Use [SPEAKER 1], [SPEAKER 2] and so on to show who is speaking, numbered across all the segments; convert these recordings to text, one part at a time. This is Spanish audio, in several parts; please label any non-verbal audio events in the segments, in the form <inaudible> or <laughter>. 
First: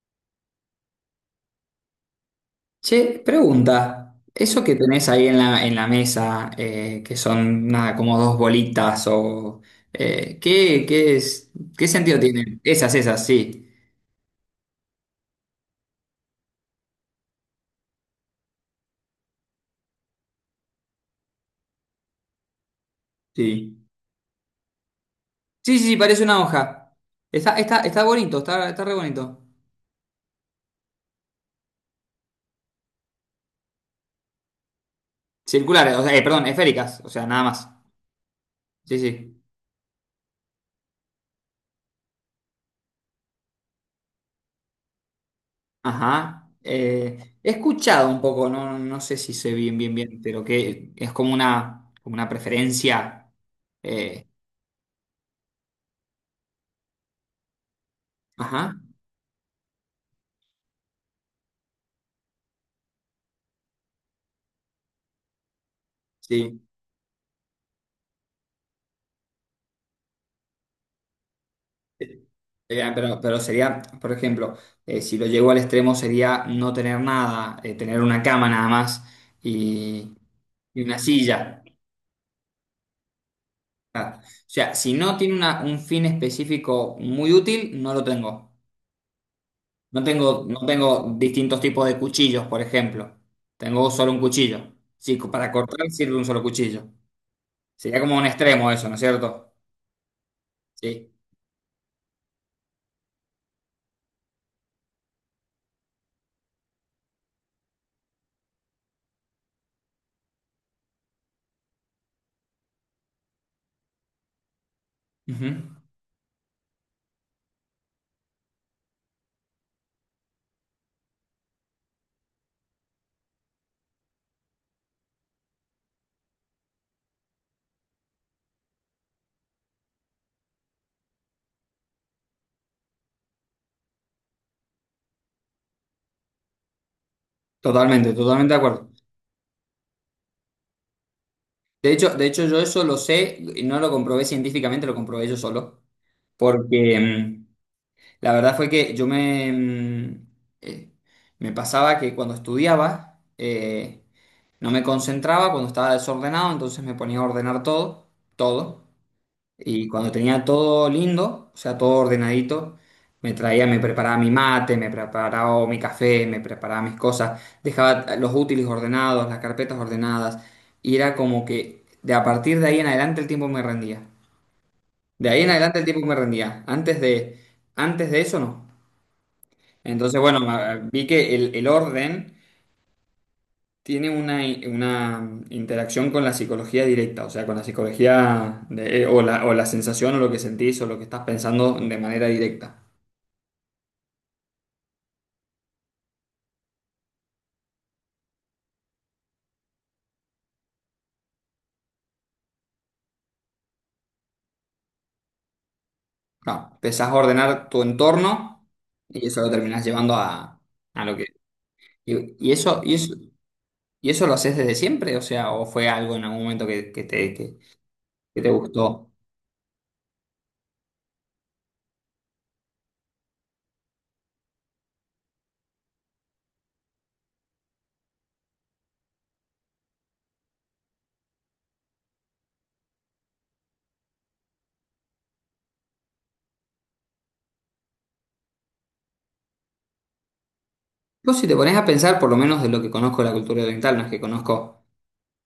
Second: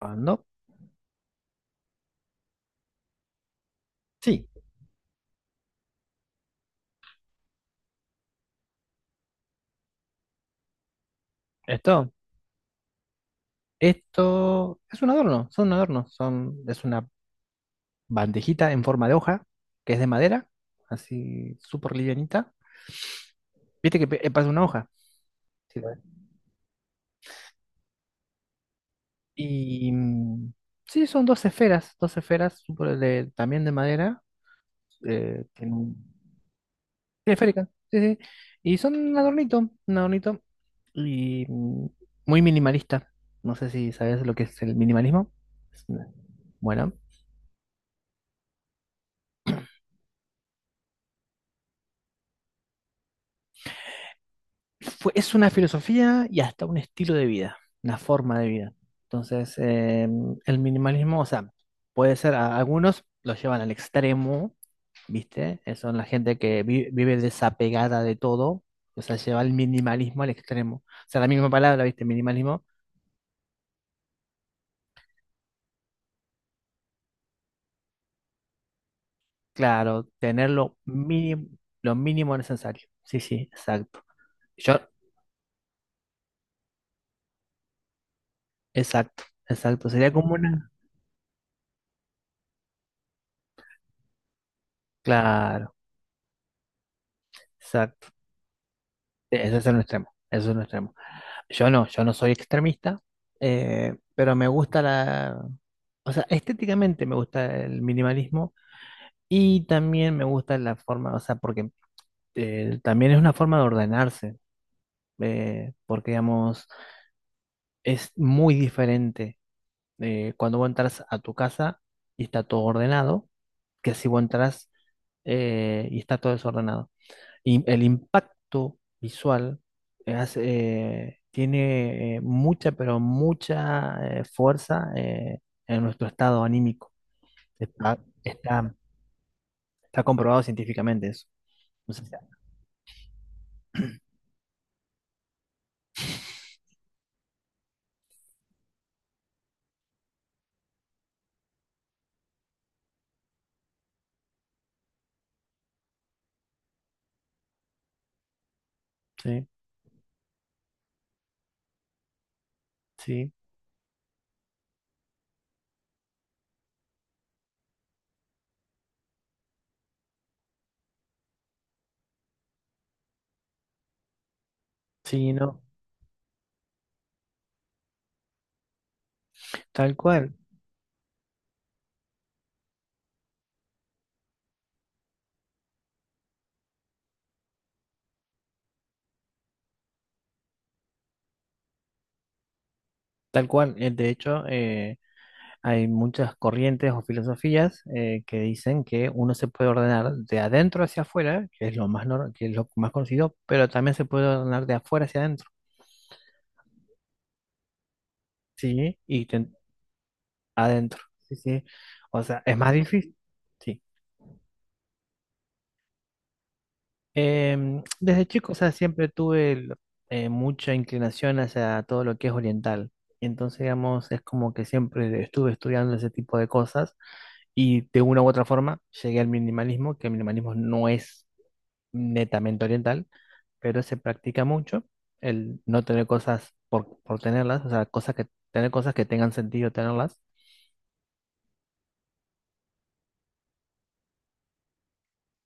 [SPEAKER 1] Ah, ¿no?
[SPEAKER 2] Che, pregunta,
[SPEAKER 1] Sí,
[SPEAKER 2] eso que tenés ahí en la mesa, que son nada, como dos bolitas, o ¿qué es, qué
[SPEAKER 1] esto,
[SPEAKER 2] sentido tienen? Esas, sí.
[SPEAKER 1] esto es un adorno, son, es una bandejita en forma de hoja, que es de madera, así súper livianita.
[SPEAKER 2] Sí.
[SPEAKER 1] Viste que pasa una hoja.
[SPEAKER 2] Sí,
[SPEAKER 1] Sí,
[SPEAKER 2] sí, sí, parece una hoja. Está bonito, está re bonito.
[SPEAKER 1] y sí, son dos esferas súper también de madera, eh, tiene
[SPEAKER 2] Circulares, o
[SPEAKER 1] un-
[SPEAKER 2] sea, perdón, esféricas, o sea,
[SPEAKER 1] sí,
[SPEAKER 2] nada
[SPEAKER 1] esférica,
[SPEAKER 2] más.
[SPEAKER 1] sí, sí. Y son
[SPEAKER 2] Sí, sí.
[SPEAKER 1] un adornito, y muy minimalista. No sé si sabes lo que es el minimalismo. Es una-
[SPEAKER 2] Ajá.
[SPEAKER 1] Bueno.
[SPEAKER 2] He escuchado un poco, no sé si sé bien, bien, bien, pero que es como una preferencia. eh,
[SPEAKER 1] fue- es una filosofía y hasta un estilo de vida, una forma de vida.
[SPEAKER 2] ajá.
[SPEAKER 1] Entonces, el minimalismo, o sea, puede ser, algunos lo llevan al extremo, ¿viste? Son la gente
[SPEAKER 2] Sí.
[SPEAKER 1] que vive desapegada de todo, o sea, lleva el minimalismo al extremo. O sea, la misma palabra, ¿viste? Minimalismo,
[SPEAKER 2] Pero sería, por ejemplo, si lo llevo al extremo sería no tener nada, tener una cama nada más
[SPEAKER 1] claro,
[SPEAKER 2] y,
[SPEAKER 1] tener
[SPEAKER 2] y una silla.
[SPEAKER 1] lo mínimo necesario. Sí, sí, exacto.
[SPEAKER 2] Ah, o sea,
[SPEAKER 1] Yo,
[SPEAKER 2] si no tiene un fin específico muy útil, no lo tengo.
[SPEAKER 1] exacto, exacto.
[SPEAKER 2] No
[SPEAKER 1] Sería como
[SPEAKER 2] tengo, no
[SPEAKER 1] una,
[SPEAKER 2] tengo distintos tipos de cuchillos, por ejemplo. Tengo solo un cuchillo. Sí, para
[SPEAKER 1] claro,
[SPEAKER 2] cortar sirve un solo cuchillo. Sería
[SPEAKER 1] exacto.
[SPEAKER 2] como un extremo eso, ¿no es
[SPEAKER 1] E,
[SPEAKER 2] cierto?
[SPEAKER 1] ese es un extremo, ese es un extremo.
[SPEAKER 2] Sí.
[SPEAKER 1] Yo no, yo no soy extremista, pero me gusta la... O sea, estéticamente me gusta el minimalismo y también me gusta la forma, o sea, porque también es una forma de ordenarse,
[SPEAKER 2] Ujú.
[SPEAKER 1] porque digamos, es muy diferente cuando vos entras a tu casa y está todo ordenado, que si vos entras y está todo desordenado. Y el impacto visual eh, tiene mucha, pero mucha fuerza en nuestro estado anímico. Está,
[SPEAKER 2] Totalmente, totalmente de
[SPEAKER 1] está,
[SPEAKER 2] acuerdo.
[SPEAKER 1] está comprobado científicamente eso. O sea,
[SPEAKER 2] De hecho, yo eso lo sé, y no lo comprobé científicamente, lo comprobé yo solo, porque la verdad fue que eh, me pasaba que cuando estudiaba no me concentraba, cuando estaba desordenado, entonces me ponía a ordenar todo, todo.
[SPEAKER 1] sí,
[SPEAKER 2] Y cuando tenía todo lindo, o sea, todo ordenadito,
[SPEAKER 1] sí,
[SPEAKER 2] me preparaba mi mate, me preparaba mi café, me preparaba mis cosas, dejaba los útiles ordenados, las carpetas ordenadas, y era como que de a partir de ahí en adelante el tiempo me rendía. De
[SPEAKER 1] sí,
[SPEAKER 2] ahí en
[SPEAKER 1] no.
[SPEAKER 2] adelante el tiempo me rendía. Antes de eso no.
[SPEAKER 1] Tal
[SPEAKER 2] Entonces,
[SPEAKER 1] cual,
[SPEAKER 2] bueno, vi que el orden tiene una interacción con la psicología directa, o sea, con la psicología o la sensación o lo que sentís o lo que estás pensando de manera directa.
[SPEAKER 1] tal cual. De hecho, hay muchas corrientes o filosofías que dicen que uno se puede ordenar de adentro hacia afuera, que es lo más, que es lo más conocido, pero también se puede ordenar de afuera hacia adentro.
[SPEAKER 2] No, empezás a ordenar tu entorno
[SPEAKER 1] Sí, y
[SPEAKER 2] y eso lo terminás llevando
[SPEAKER 1] adentro,
[SPEAKER 2] a lo que...
[SPEAKER 1] sí, sí. O sea,
[SPEAKER 2] Y, y
[SPEAKER 1] es más
[SPEAKER 2] eso, y eso,
[SPEAKER 1] difícil, sí.
[SPEAKER 2] y eso lo haces desde siempre, o sea, o fue algo en algún momento que, que te, que,
[SPEAKER 1] Desde
[SPEAKER 2] que te
[SPEAKER 1] chico, o sea,
[SPEAKER 2] gustó.
[SPEAKER 1] mucha inclinación hacia todo lo que es oriental. Y entonces, digamos, es como que siempre estuve estudiando ese tipo de cosas y de una u otra forma llegué al minimalismo, que el minimalismo no es netamente oriental, pero se practica mucho el no tener cosas por tenerlas, o sea, cosas que, tener cosas que tengan sentido tenerlas,
[SPEAKER 2] Vos si te pones a pensar, por lo menos de lo que conozco de la cultura oriental, no es que conozco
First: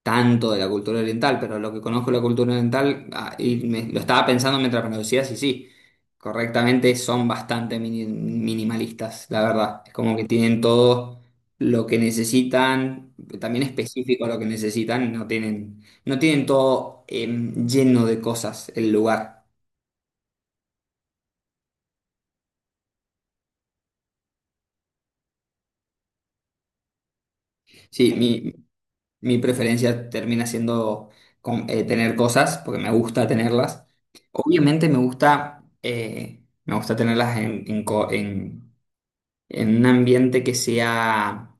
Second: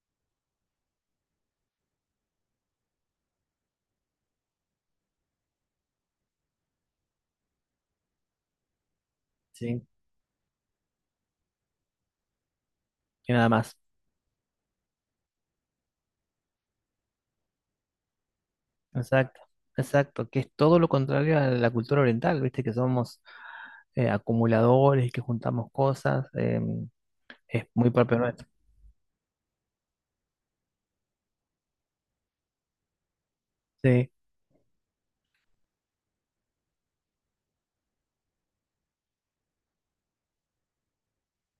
[SPEAKER 2] tanto de la cultura oriental, pero lo que conozco de la cultura oriental, ah, y lo estaba pensando mientras me lo decías, y sí, correctamente son bastante minimalistas, la verdad.
[SPEAKER 1] ¿sí?
[SPEAKER 2] Es como que tienen todo lo que necesitan,
[SPEAKER 1] Y nada
[SPEAKER 2] también
[SPEAKER 1] más.
[SPEAKER 2] específico a lo que necesitan, y no tienen todo lleno de cosas el
[SPEAKER 1] Exacto,
[SPEAKER 2] lugar.
[SPEAKER 1] exacto, que es todo lo contrario a la cultura oriental, viste que somos acumuladores, y que juntamos cosas, es muy propio nuestro.
[SPEAKER 2] Sí, mi preferencia termina siendo tener cosas, porque me gusta tenerlas.
[SPEAKER 1] Sí,
[SPEAKER 2] Obviamente me gusta tenerlas en un ambiente que sea,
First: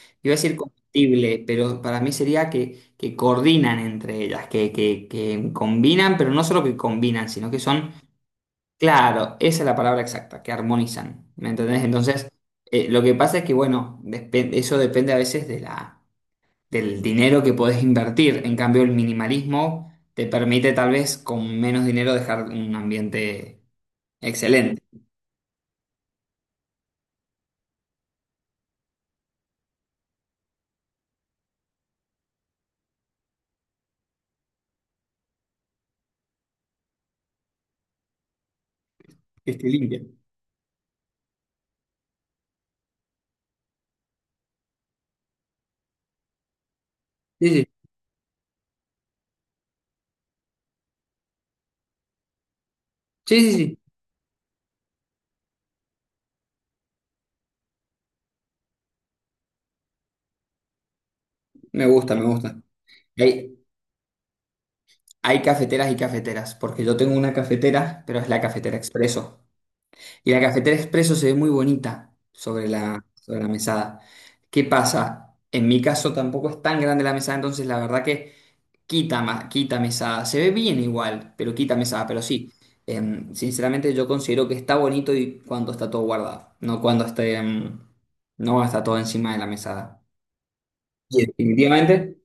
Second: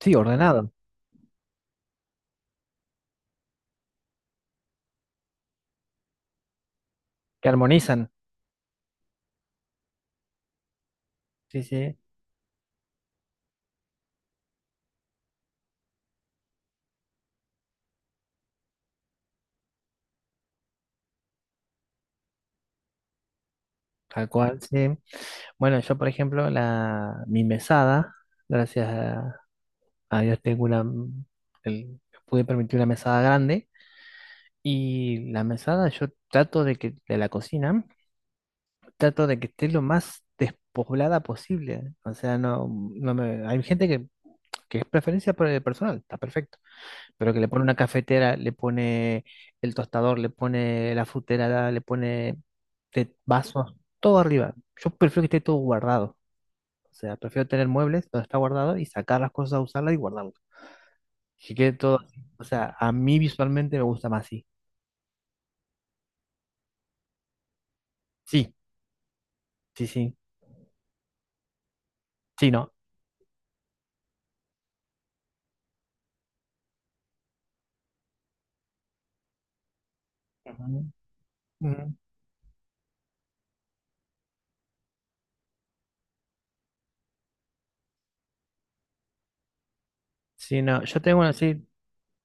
[SPEAKER 1] sí,
[SPEAKER 2] iba a decir
[SPEAKER 1] ordenado,
[SPEAKER 2] compatible, pero para mí sería que coordinan entre ellas, que combinan, pero no solo que combinan,
[SPEAKER 1] que
[SPEAKER 2] sino que son,
[SPEAKER 1] armonizan,
[SPEAKER 2] claro, esa es la palabra exacta, que armonizan, ¿me
[SPEAKER 1] sí,
[SPEAKER 2] entendés?
[SPEAKER 1] sí,
[SPEAKER 2] Entonces, lo que pasa es que, bueno, eso depende a veces de la del dinero que podés invertir. En cambio, el minimalismo te permite tal vez con menos dinero dejar un ambiente
[SPEAKER 1] tal cual,
[SPEAKER 2] excelente,
[SPEAKER 1] sí. Bueno, yo por ejemplo, la, mi mesada, gracias a Dios tengo una, el- pude permitir una mesada grande y la mesada yo trato de que de la cocina. Trato de que
[SPEAKER 2] que
[SPEAKER 1] esté
[SPEAKER 2] esté
[SPEAKER 1] lo
[SPEAKER 2] limpio.
[SPEAKER 1] más despoblada posible. O sea, no, no me, hay gente que es preferencia por el personal, está perfecto, pero que le
[SPEAKER 2] Sí,
[SPEAKER 1] pone
[SPEAKER 2] sí,
[SPEAKER 1] una cafetera, le pone el tostador, le pone la frutera, le pone de
[SPEAKER 2] sí, sí,
[SPEAKER 1] vasos,
[SPEAKER 2] sí.
[SPEAKER 1] todo arriba. Yo prefiero que esté todo guardado. O sea, prefiero tener muebles donde está guardado y sacar las cosas a usarlas y guardarlas. Que quede
[SPEAKER 2] Me
[SPEAKER 1] todo
[SPEAKER 2] gusta,
[SPEAKER 1] así.
[SPEAKER 2] me
[SPEAKER 1] O
[SPEAKER 2] gusta.
[SPEAKER 1] sea, a mí
[SPEAKER 2] Hay,
[SPEAKER 1] visualmente me gusta más así.
[SPEAKER 2] hay cafeteras y cafeteras, porque yo tengo una cafetera, pero es la
[SPEAKER 1] Sí,
[SPEAKER 2] cafetera expreso.
[SPEAKER 1] sí, sí.
[SPEAKER 2] Y la cafetera expreso se ve muy bonita
[SPEAKER 1] Sí,
[SPEAKER 2] sobre
[SPEAKER 1] no.
[SPEAKER 2] la mesada. ¿Qué pasa? En mi caso tampoco es tan grande la mesada, entonces la verdad que... Quita, quita mesada. Se ve
[SPEAKER 1] Ujú,
[SPEAKER 2] bien igual, pero quita
[SPEAKER 1] ujú.
[SPEAKER 2] mesada. Pero sí, sinceramente yo considero que está bonito y cuando está todo guardado, no cuando no está todo encima de la mesada.
[SPEAKER 1] Sí, no. Yo tengo
[SPEAKER 2] Y
[SPEAKER 1] así,
[SPEAKER 2] definitivamente,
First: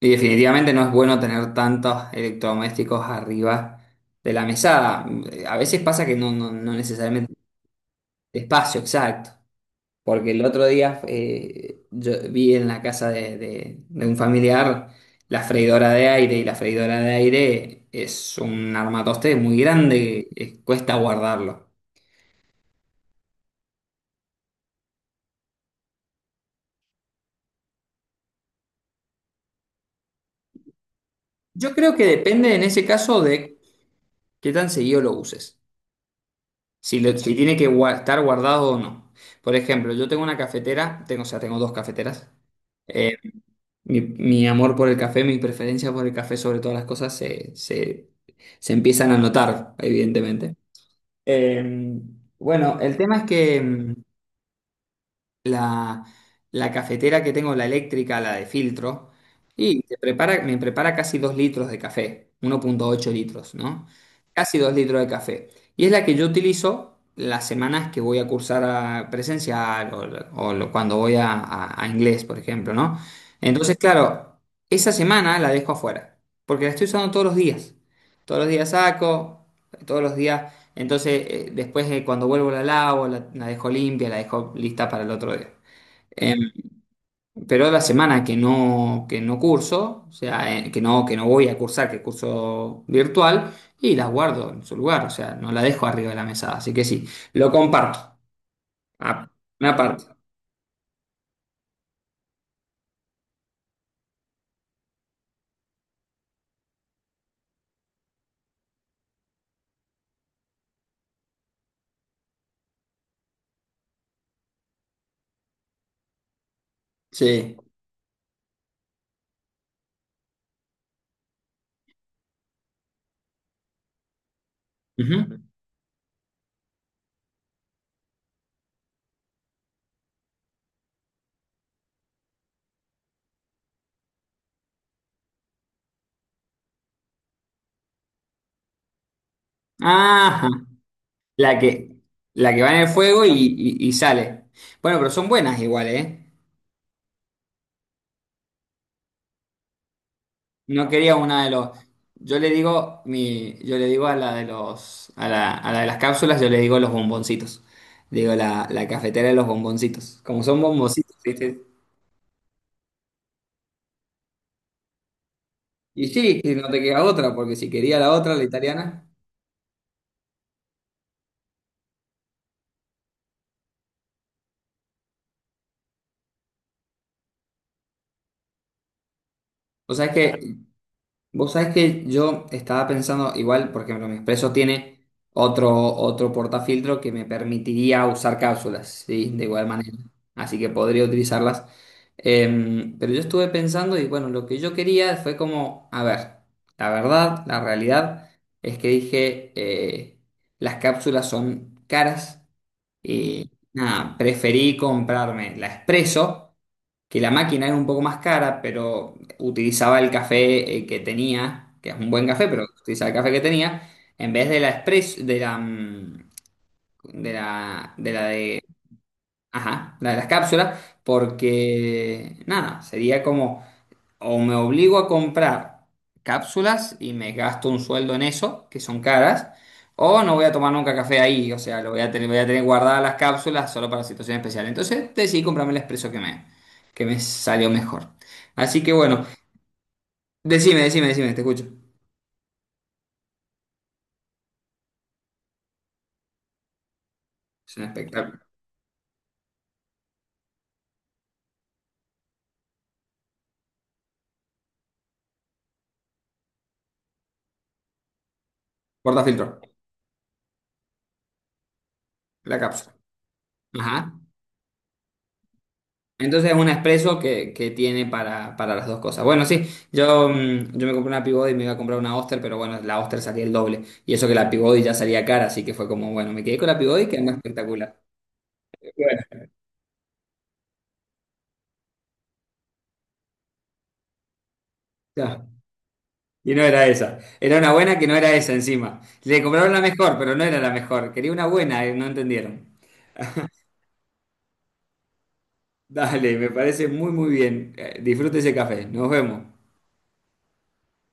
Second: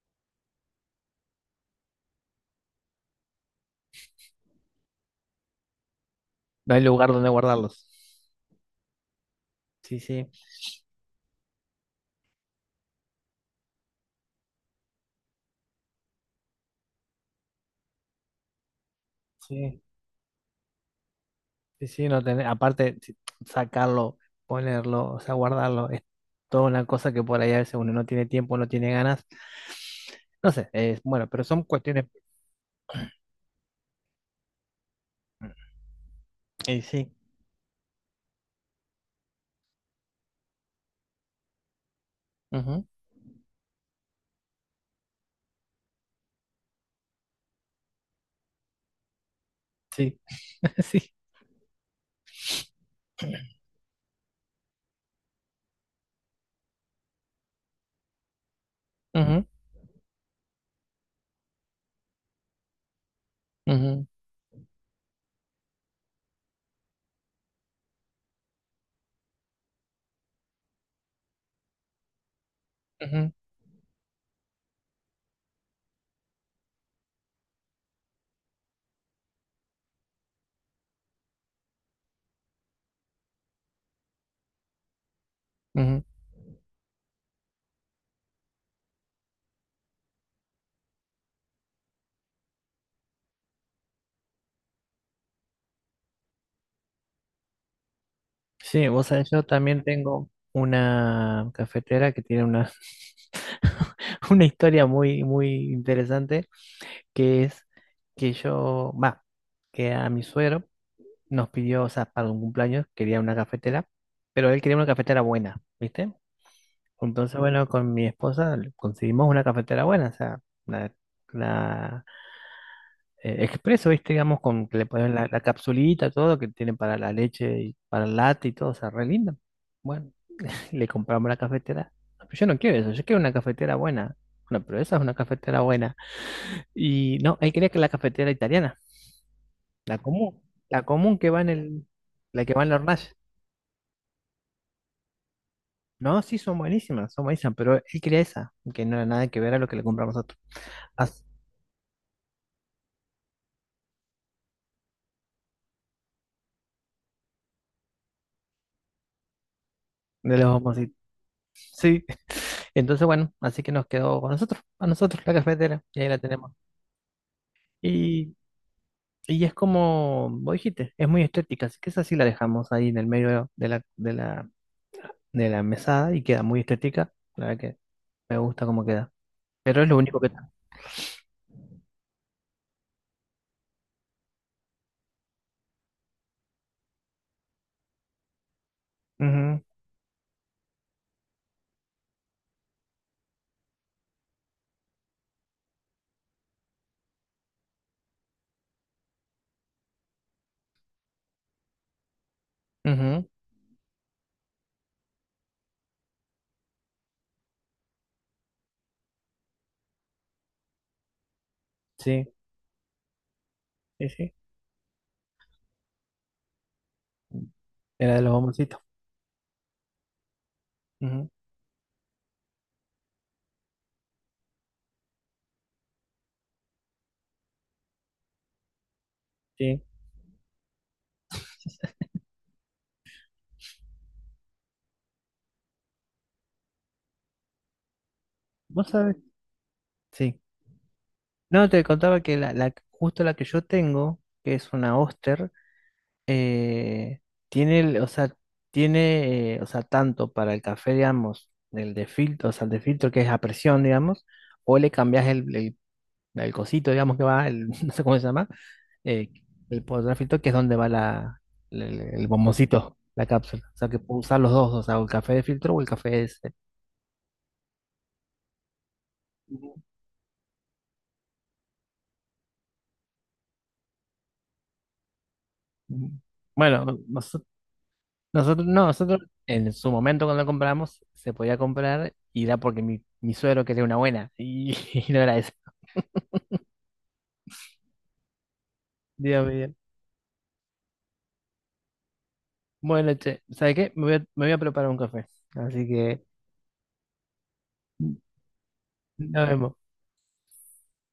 [SPEAKER 2] y definitivamente no es bueno tener tantos electrodomésticos arriba de la mesada. A veces pasa que no
[SPEAKER 1] no hay lugar donde
[SPEAKER 2] necesariamente
[SPEAKER 1] guardarlos.
[SPEAKER 2] espacio exacto.
[SPEAKER 1] Sí, sí,
[SPEAKER 2] Porque el otro día yo vi en la casa de un familiar la freidora de aire y la freidora de aire es un armatoste muy
[SPEAKER 1] sí,
[SPEAKER 2] grande, cuesta guardarlo.
[SPEAKER 1] sí, sí, no tener, aparte sacarlo, ponerlo, o sea, guardarlo, es toda una cosa que por ahí a veces uno no tiene tiempo, no tiene ganas, no sé, es bueno, pero son
[SPEAKER 2] Yo creo
[SPEAKER 1] cuestiones,
[SPEAKER 2] que depende en ese caso de qué tan seguido lo uses,
[SPEAKER 1] y sí,
[SPEAKER 2] si tiene que estar guardado o no. Por ejemplo, yo tengo una cafetera, tengo, o sea, tengo dos cafeteras.
[SPEAKER 1] ujú,
[SPEAKER 2] Eh, mi amor por el café, mi preferencia por el café sobre todas las cosas se empiezan a notar,
[SPEAKER 1] sí,
[SPEAKER 2] evidentemente.
[SPEAKER 1] <laughs> sí,
[SPEAKER 2] Eh, bueno, el tema es que la, la cafetera que tengo, la eléctrica, la de filtro,
[SPEAKER 1] ujú,
[SPEAKER 2] y me prepara casi 2 litros de café, 1,8 litros, ¿no?
[SPEAKER 1] ujú,
[SPEAKER 2] Casi 2 litros de café. Y es la que yo utilizo las semanas que voy a cursar a presencial cuando voy a inglés, por ejemplo, ¿no?
[SPEAKER 1] ujú,
[SPEAKER 2] Entonces, claro, esa semana la dejo afuera, porque la estoy usando todos los días. Todos los días saco, todos los días entonces, después cuando vuelvo la lavo, la dejo limpia, la dejo lista para el otro día.
[SPEAKER 1] ujú.
[SPEAKER 2] Eh, pero la semana que no curso, o sea, que no voy a cursar, que curso virtual, y las guardo en su lugar, o sea, no la dejo arriba de la mesa. Así que sí, lo comparto.
[SPEAKER 1] Sí, vos sabés,
[SPEAKER 2] Ah,
[SPEAKER 1] yo
[SPEAKER 2] una
[SPEAKER 1] también
[SPEAKER 2] parte.
[SPEAKER 1] tengo una cafetera que tiene una, <laughs> una historia muy, muy interesante, que es que yo, va, que a mi suegro nos pidió, o sea, para un cumpleaños quería una cafetera, pero él quería una cafetera buena, ¿viste? Entonces,
[SPEAKER 2] Sí.
[SPEAKER 1] bueno, con mi esposa le conseguimos una cafetera buena, o sea, la, la, expreso, ¿viste? Digamos, con que le ponen la,
[SPEAKER 2] Ujú.
[SPEAKER 1] la capsulita, todo, que tiene para la leche y para el latte y todo, o sea, re linda. Bueno, le compramos la cafetera. No, pero yo no quiero eso, yo quiero una cafetera buena. Bueno, pero esa es una cafetera buena. Y no, él quería que la cafetera italiana, la común,
[SPEAKER 2] Ajá.
[SPEAKER 1] la común que va en
[SPEAKER 2] La
[SPEAKER 1] el,
[SPEAKER 2] que,
[SPEAKER 1] la que
[SPEAKER 2] la que
[SPEAKER 1] va en
[SPEAKER 2] va
[SPEAKER 1] la
[SPEAKER 2] en el
[SPEAKER 1] hornalla.
[SPEAKER 2] fuego y sale. Bueno, pero son buenas igual,
[SPEAKER 1] No,
[SPEAKER 2] ¿eh?
[SPEAKER 1] sí, son buenísimas, pero él quería esa, que no era nada que ver a lo que le compramos nosotros.
[SPEAKER 2] No quería
[SPEAKER 1] As-
[SPEAKER 2] una de los. Yo le digo a la de los, a la de las cápsulas, yo le digo los bomboncitos. Digo la cafetera de los bomboncitos.
[SPEAKER 1] de
[SPEAKER 2] Como
[SPEAKER 1] los
[SPEAKER 2] son
[SPEAKER 1] bomboncitos.
[SPEAKER 2] bomboncitos, ¿viste?
[SPEAKER 1] Sí. <laughs> Entonces, bueno, así que nos quedó con nosotros, a nosotros, la cafetera, y
[SPEAKER 2] Y
[SPEAKER 1] ahí la
[SPEAKER 2] sí,
[SPEAKER 1] tenemos.
[SPEAKER 2] que no te queda otra, porque si quería la
[SPEAKER 1] Y,
[SPEAKER 2] otra, la italiana.
[SPEAKER 1] y es como vos dijiste, es muy estética, así que esa sí la dejamos ahí en el medio de la, de la, de la mesada y queda muy estética. La verdad que me gusta cómo queda. Pero es
[SPEAKER 2] O
[SPEAKER 1] lo
[SPEAKER 2] sea, es
[SPEAKER 1] único que está.
[SPEAKER 2] que vos sabés que yo estaba pensando, igual, por ejemplo, mi expreso tiene otro portafiltro que me permitiría usar cápsulas, ¿sí? De
[SPEAKER 1] Ujú,
[SPEAKER 2] igual manera. Así que podría utilizarlas. Pero yo estuve pensando y bueno, lo que yo quería fue como, a ver, la verdad, la realidad es que dije, las cápsulas son caras.
[SPEAKER 1] ujú,
[SPEAKER 2] Y nada, preferí comprarme la Espresso, que la máquina era un poco más cara, pero utilizaba el café que tenía, que es un
[SPEAKER 1] sí,
[SPEAKER 2] buen café, pero utilizaba el café que tenía,
[SPEAKER 1] sí, sí.
[SPEAKER 2] en vez de la Espresso, de la, mm, de la, de
[SPEAKER 1] Era de
[SPEAKER 2] la
[SPEAKER 1] los
[SPEAKER 2] de,
[SPEAKER 1] bomboncitos.
[SPEAKER 2] ajá, la de las cápsulas,
[SPEAKER 1] Ujú,
[SPEAKER 2] porque nada, sería como o me obligo a comprar cápsulas y me gasto un sueldo en eso, que son caras,
[SPEAKER 1] sí.
[SPEAKER 2] o no voy a tomar nunca café ahí, o sea, lo voy a tener guardadas las cápsulas solo para situaciones especiales. Entonces decidí comprarme el expreso que me salió mejor. Así
[SPEAKER 1] ¿Vos
[SPEAKER 2] que
[SPEAKER 1] sabés?
[SPEAKER 2] bueno,
[SPEAKER 1] Sí.
[SPEAKER 2] decime, decime, decime, te escucho.
[SPEAKER 1] No, te contaba que la, justo la que yo tengo, que es una Oster, eh,
[SPEAKER 2] Es
[SPEAKER 1] tiene,
[SPEAKER 2] un
[SPEAKER 1] o sea,
[SPEAKER 2] espectáculo.
[SPEAKER 1] tiene, o sea, tanto para el café, digamos, el de filtro, o sea, el de filtro que es a presión, digamos, o le cambias el cosito, digamos, que va, el, <laughs> no sé cómo se llama, eh,
[SPEAKER 2] Portafiltro,
[SPEAKER 1] el poder filtro, que es donde va la, el,
[SPEAKER 2] la cápsula.
[SPEAKER 1] bomboncito, la cápsula. O sea, que
[SPEAKER 2] Ajá.
[SPEAKER 1] puedo usar los dos, o sea, o el café de filtro o el café de
[SPEAKER 2] Entonces
[SPEAKER 1] ese.
[SPEAKER 2] es un expreso que tiene para las dos cosas. Bueno, sí,
[SPEAKER 1] Ujú.
[SPEAKER 2] yo me compré una Peabody y me iba a comprar una Oster, pero bueno, la Oster salía el doble. Y eso que la Peabody ya salía cara, así que fue como, bueno, me quedé con la
[SPEAKER 1] Bueno,
[SPEAKER 2] Peabody que es más espectacular.
[SPEAKER 1] nosotros, no,
[SPEAKER 2] Y
[SPEAKER 1] nosotros
[SPEAKER 2] bueno,
[SPEAKER 1] en su momento cuando lo compramos, se podía comprar y era porque mi suegro quería una buena y, <laughs> y no era
[SPEAKER 2] ya.
[SPEAKER 1] eso.
[SPEAKER 2] Y no era esa. Era una buena que no era esa encima. Le
[SPEAKER 1] Dios
[SPEAKER 2] compraron
[SPEAKER 1] mío.
[SPEAKER 2] la mejor, pero no era la mejor. Quería una buena, no entendieron.
[SPEAKER 1] Bueno, che, ¿sabes qué? Me voy a preparar un café. Así que
[SPEAKER 2] Dale, me parece muy, muy bien. Disfrute ese café. Nos vemos.
[SPEAKER 1] nos vemos.